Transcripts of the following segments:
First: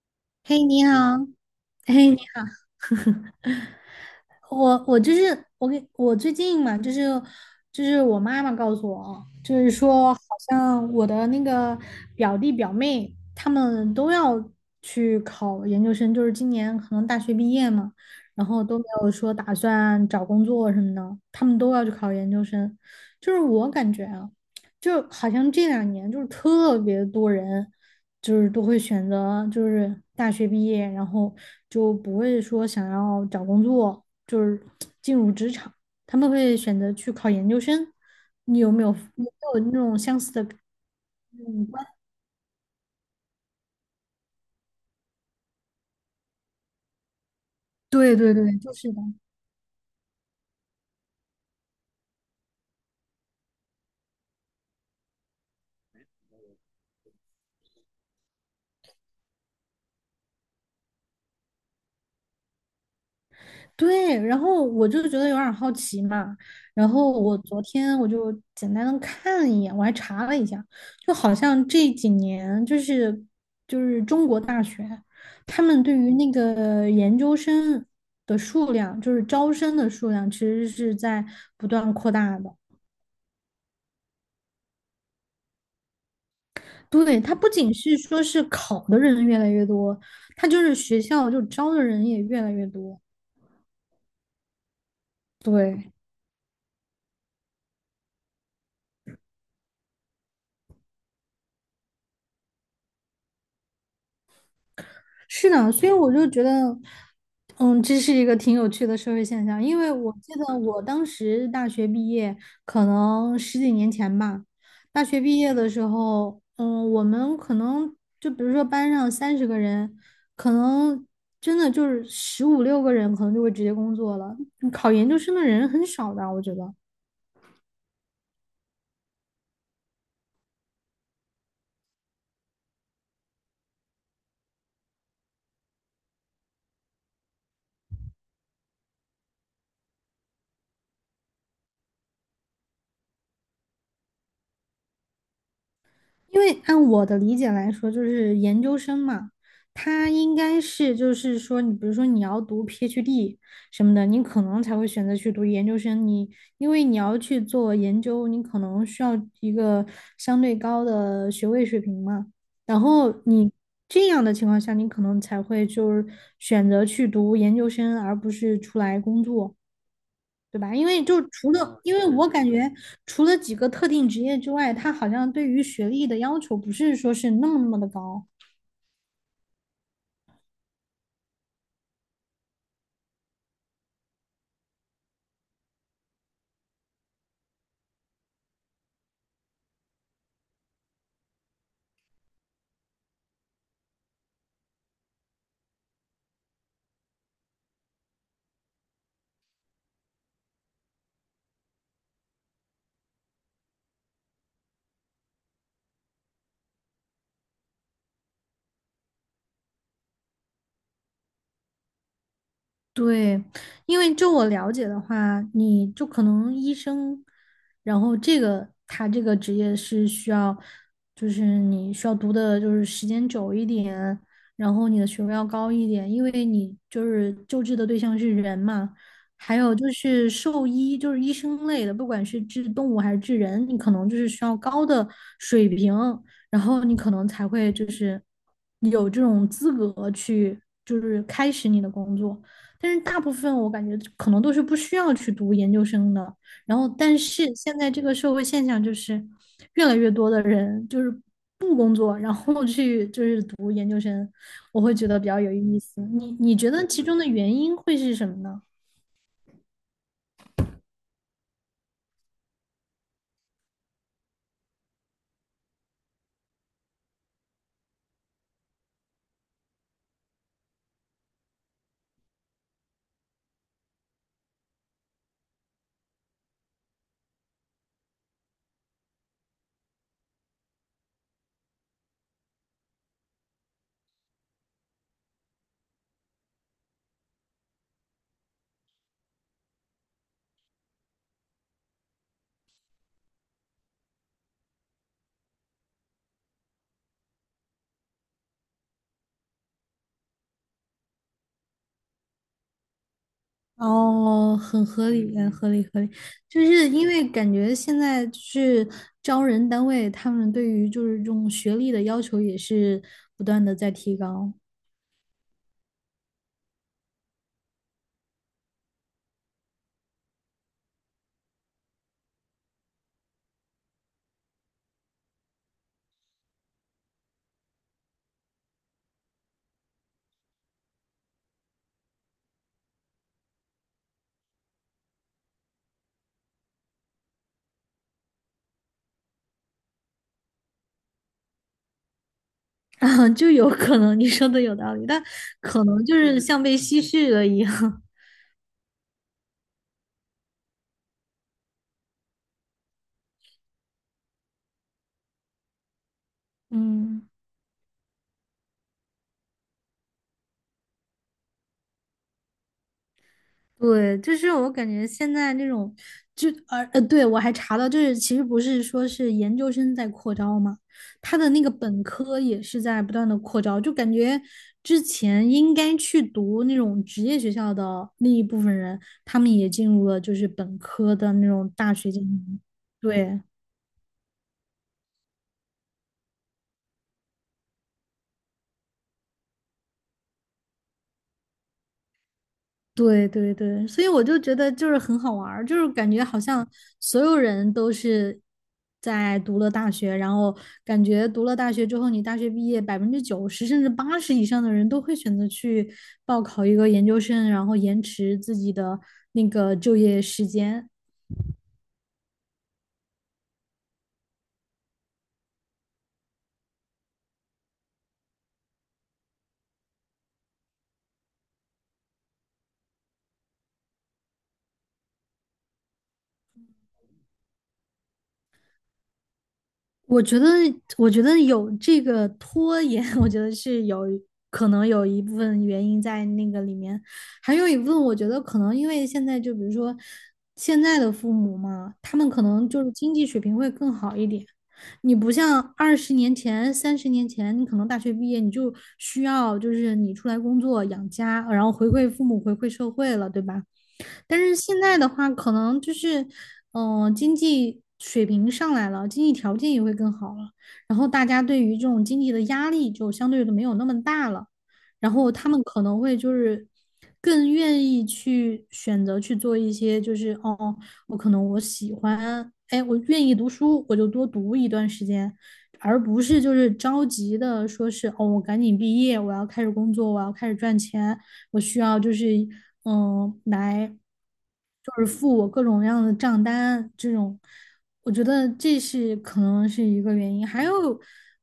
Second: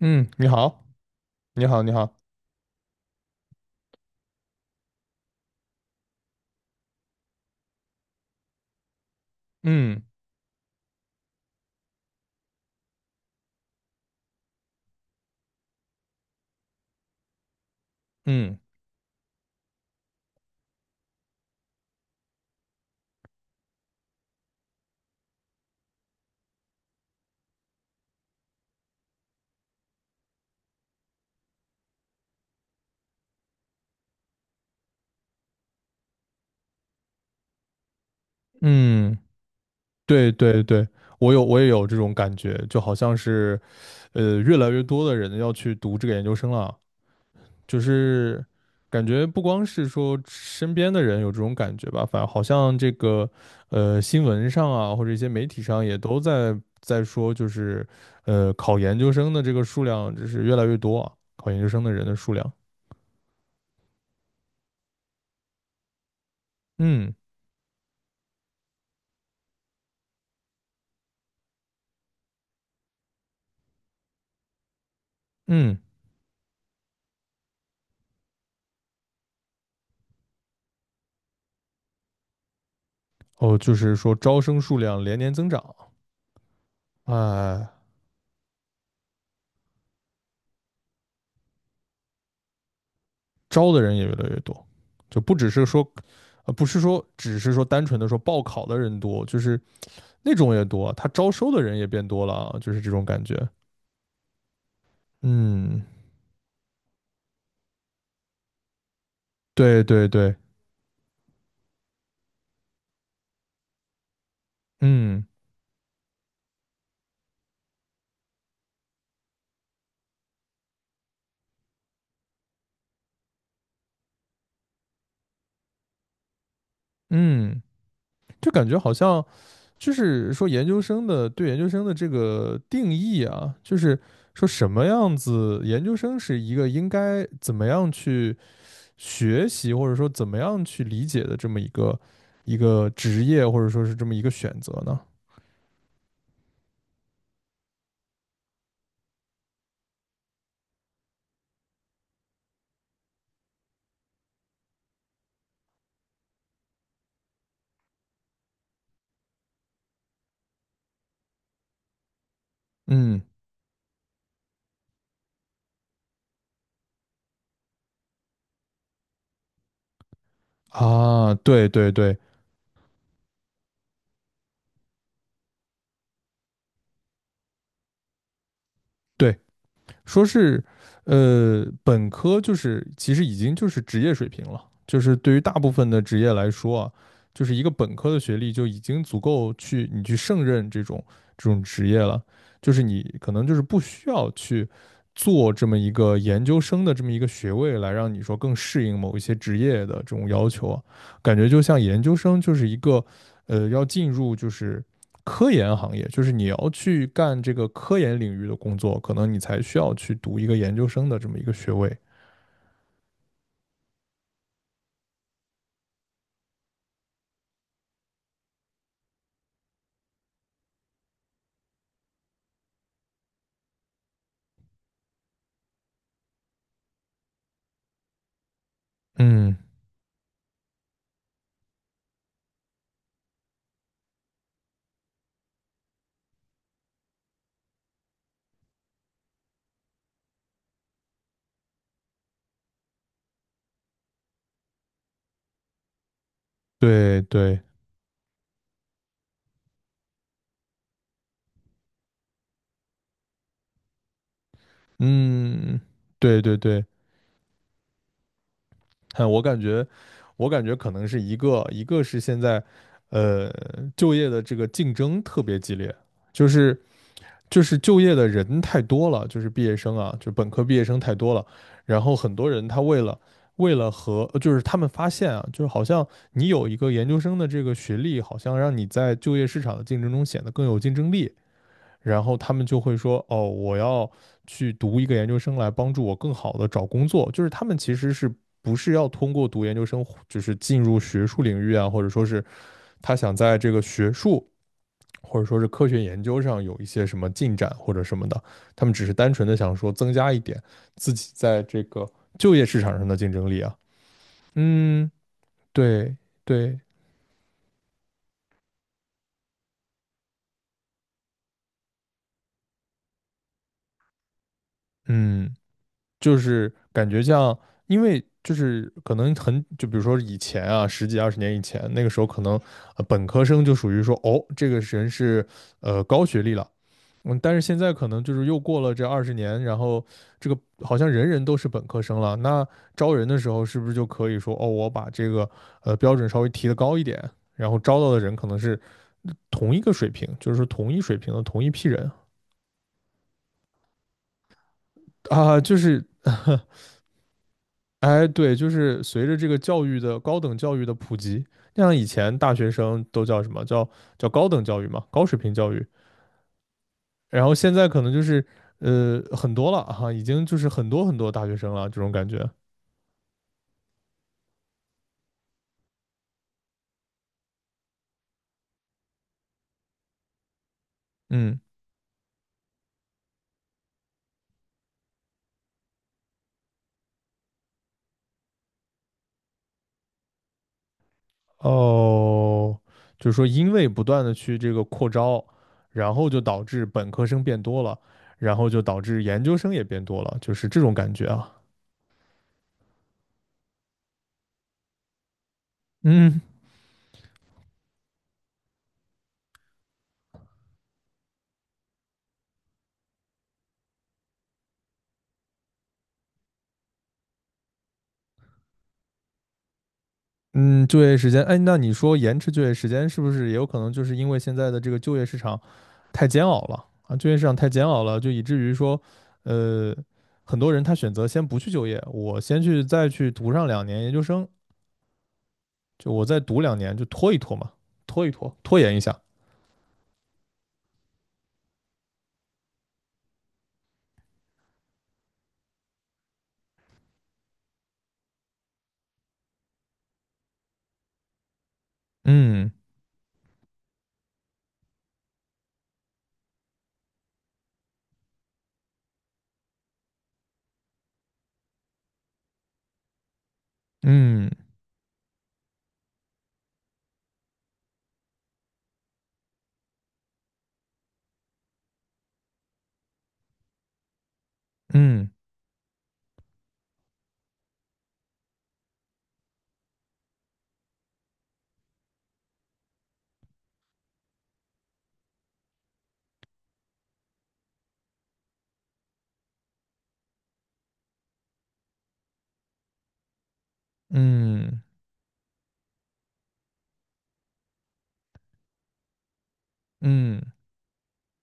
嗯，你嘿，好，你好。你好，你嘿，好，你好。我就是我最近嘛，就是我妈妈告诉我，就是嗯说好像我的那个表弟表妹他们都要去考研究生，就是今年可能大学毕业嘛，然嗯后都没有说打算找工作什么的，他们都要去考研究生，就是我感觉啊。就好像这两年就是特别多人，就是都会选择就是大学毕业，然后就不会说想要找工作，就是 进入职场，他们会选择去考研究生。你有没有嗯，你有没有那种像对对对，这我也种。有这种感觉，就好像是越来越多的人要去读这个研究生了，就对对是对，就是的。感觉不光是说身边的人有这种感觉吧，反正好像这个新闻上啊，或者一些媒体上也都在说，就是考研究生的这个数量就是越来越多啊，考研究生的人的数量，对，然后我就觉得有点儿好奇嘛，然后嗯我昨天我就简单的看了一眼，我还查了一下，就好像这几年就是中国大学，他嗯，们对于那个研究生的数量，就是招生的数量，其实是在不断扩大的。哦，就是说招生数量连年增长。对，它不呃，仅是说是考的人越来越多，它就是学校就招的人也越来越多。招的人也越来越多，就不只是说，对。不是说只是说单纯的说报考的人多，就是那种也多啊，他招收的人也变多了啊，就是这种感觉。是的，嗯，所以我就觉得，这是一个挺有趣的社会现象。因对为对我记对，得我当时大学毕业，可能十几年前吧。大学嗯毕业的时候，我们可能就比如说班上30个人，可能真的就是十五六个人，可能就会直接工作了。考研究生的人很少的，我觉得。嗯，就感觉好像就是说研究生的对研究生的这个定义啊，就是说什么样子研究生是一个应该怎么样去学习，或者说怎么样去理解的这么一个职业，或者说是这么一个选择呢？因为按我的理解来说，就是研究生嘛，他应该是就是说，你比如说你要读 PhD 什么的，你可能才会选择去读研究生。因为你要去做研究，你可能需要一个相对高的学位水平嘛。然后嗯你这样的情况下，你可能才会就是选择去读研究生，而不是出来工作。对吧？啊，对对因为对我感觉除了几个特定职业之外，它好像对于学历的要求不是说是那么那么的高。对，说是本科就是其实已经就是职业水平了，就是对于大部分的职业来说啊，就是一个本科的学历就已经足够去你去胜任这种职业了，就是你可能就是不需要去做这么一个研究生的这么一个学位来让你说更适应某一些职业的这种要求啊，感觉就像研究生就是一个要进入就是，科研行业，就是你要去干这个科研领域的工作，可能你才需要去读一个研究生的这么一个学位。对，因为就我了解的话，你就可能医生，然后这个他这个职业是需要，就是你需要读的就是时间久一点，然后你的学位要高一点，因为你就是救治的对象是人嘛。嗯，还有就是兽医，就是医生类的，不管是治动物还是治人，你可能就是需要高的水平，然后你可能才会就是有这种资格去就是开始你的工作。但是大部分我感觉可能都是不需要去读研究生的。然后，但对是对，现在这个社会现象就是越来越多的人就是不工作，然后去就是读研究生，我会觉得比较有意嗯，思。你对你对觉对，得其中的原因会是什么呢？嗯，我感觉可能是一个是现在，呃，就业的这个竞争特别激烈，就是就是就业的人太多了，就是毕业生啊，就本科毕业生太多了，然后很多人他为了就是他们发现啊，就是好像你有一个研究生的这个学历，好像让你在就业市场的竞争中显得更有竞争力，然后他们就会说哦，我要去读一个研究生来帮助我更好的找工作，就是他们其实是不是要通过读研究生，就是进入学术领域啊，或者说是他想在这个学术或者说是科学研究上有一些什么进展或者什么的，他们只是单纯的想说增加一点自己在这个就业市场上的竞争力啊。哦，很嗯，合理，很合理，合理。对就对，是因为感觉现在就是招人单位，他们对于就是这种学历的要求也是不断的在提高。嗯，就是感觉像，因为就是可能很，就比如说以前啊，十几二十年以前，那个时候可能本科生就属于说，哦，这个人是高学历了，嗯，但是现在可能就是又过了这二十年，然后这个好像人人都是本科生了。那招人的时候，是不是就可以说，哦，我把这个标准稍微提得高一点，然后招到的人可能是同一个水平，就是说同一水平的同一批人啊，就有可能你说的有道理，但啊，就可是，能就是像被 稀释了一样。哎，对，就是随着这个教育的高等教育的普及，像以前大学生都叫什么叫高等教育嘛，高水平教育，嗯，然后现在可能就是很多了哈，已经就是很多很多大学生了这种感觉。对，就是我感觉现在那种，就对，我还查到，就是其实不是说是研究生在扩招嘛，他的嗯，那个本科也是在不断的扩招，就感觉之前应该去读那种职业学校的那一部分人，他们也进入了就是本科的那种大学进行。哦，就是对。说因为不断的去这个扩招，然后就导致本科生变多了，然后就导致研究生也变多了，就是这种感觉啊。对对对，所以我就觉得就是很好玩儿，就是感觉好嗯像所有人都是在读了大学，然后感觉读了大学之后，你大学毕业90%甚至80%以上的人都会选择去报考一个研究生，然后延迟自己的那个就业时嗯，间。就业时间，哎，那你说延迟就业时间是不是也有可能就是因为现在的这个就业市场太煎熬了啊，就业市场太煎熬了，就以至于说，呃，很多人他选择先不去就业，我先去再去读上两年研究生，就我再读两年，就拖一拖嘛，拖一拖，拖延一下。我觉得，我觉得有这个拖延，我觉得是有可能有一部分原因在那个里面，还有一部分我觉得可能因为现在就比如说现在的父母嘛，他们可能嗯就是经济水平会更好一点。你不像20年前、30年前，你可能大学毕业你就需要就是你出来工作养家，然后回馈父母、回馈社会了，对吧？但嗯是现在的话，可能就是，经济水平上来了，经济条件也会更好了，然后大家对于这种经济的压力就相对的没有那么大了，然嗯后他们可能会就是更愿意去选择去做一些，就是哦，我可能我喜欢，哎，我愿意读书，我就多读一段时间。而不是就是着急的说是哦，我赶紧毕业，我要开始工作，我要开始赚钱，我需要就是来嗯就是付我各种各样的账单这种，我觉得这是可能是一个原嗯因。还有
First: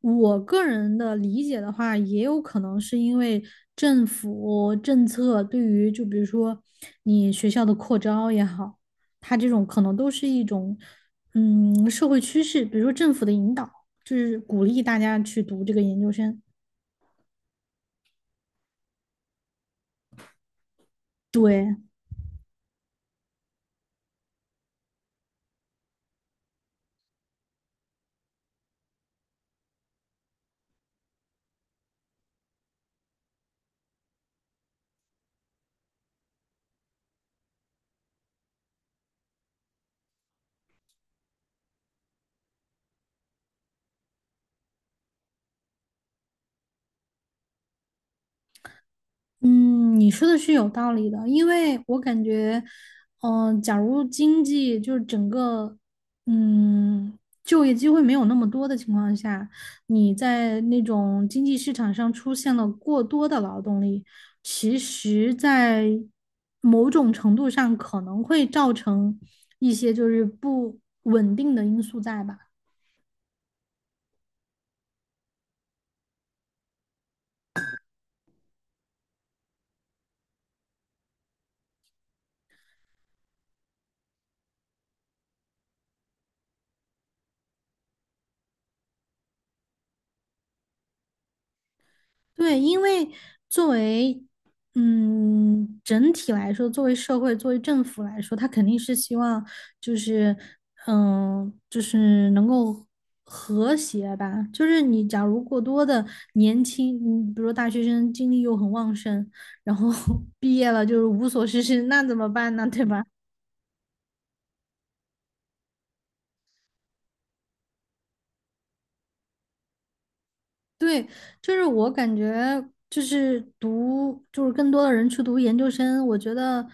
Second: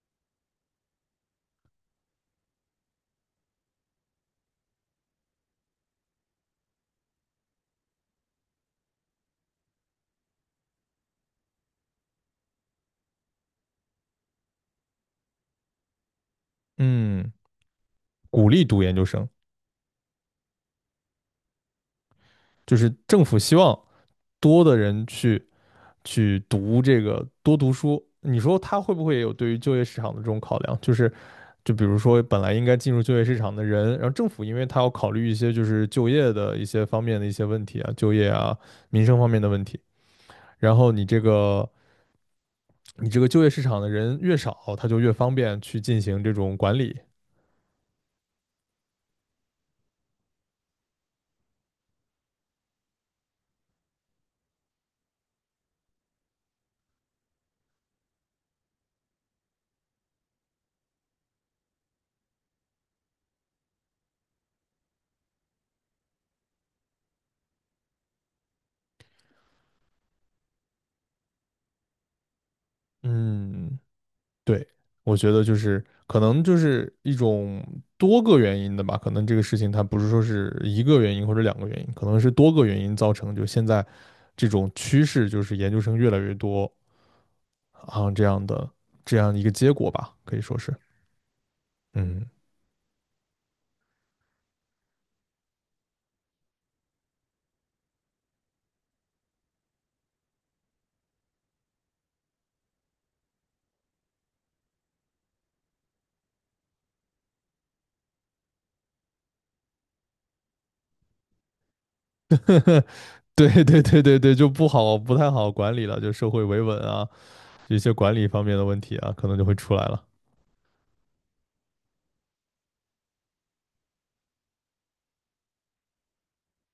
我个人的理解的话，也有可能是因为政府政策对于就比如说你学校的扩招也好，它这种可能都是一种社会趋势，比如说政府的引导。就是鼓励大家去读这个研究生。嗯，鼓励读研究生，就是政府希望多的人去读这个多读书，你说他会不会也有对于就业市场的这种考量？就是比如说本来应该进入就业市场的人，然后政府因为他要考虑一些就是就业的一些方面的一些问题啊，就业啊、民生方面的问题，然后你这个就业市场的人越少，他就越方便去进行这种管理。嗯，你说的是有道理的，因为我感觉，假如经济就是整个，嗯，就业机会没有那么多的情况下，你在那种经济市场上出现了过多的劳动力，其实，在某种程度上可能会造成一些就是不稳定的因素在吧。嗯，对，我觉得就是可能就是一种多个原因的吧，可能这个事情它不是说是一个原因或者两个原因，可能是多个原因造成，就现在这种趋势就是研究生越来越多啊这样一个结果吧，可以说是，嗯，对，因为作为整体来说，作为社会、作为政府来说，他肯定是希望就是就是能够和谐吧。就是你假如过多的年轻，比如说大学生精力又很旺盛，然后 毕业了就是无所事事，那怎么办呢？对吧？对对对对对，就不太好管理了，就社会维稳啊，一些管理方面的问题啊，可能就会出来了，对，就是我感觉，就是读，就是更多的人去读研究生，我觉得，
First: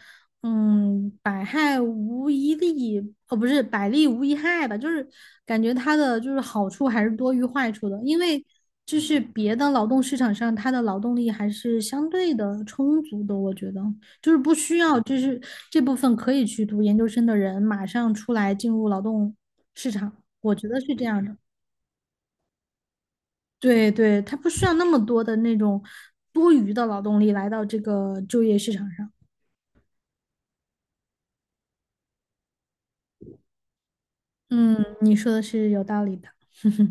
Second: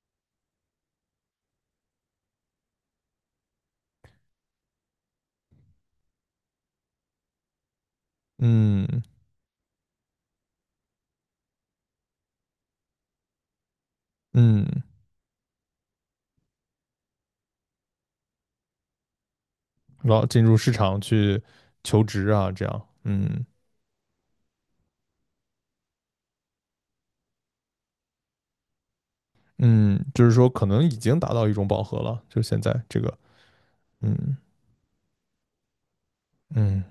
百害无一利，哦，不是百利无一害吧，就是感觉它的就是好处还是多于坏处的，因为就嗯是别的劳动市场上，它的劳动力还是相对的充足的，我觉得就是不需嗯，要，就是这部分可以去读研究生的人马上出来进入劳动市然场，后进入我觉市得是场这样的。去求职啊，这样，嗯。对对，他不需要那么多的那种多余的劳动力来到这个就业市场上。嗯，就是说可能已经达到一种饱和了，就现在这个，嗯嗯，你说的是有道理的。嗯，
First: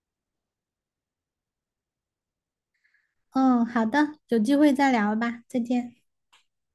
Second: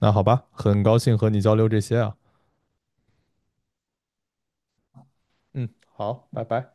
那好吧，很高兴和你交流这些啊，嗯，好的，有机会再聊吧，再嗯，见。好，拜拜。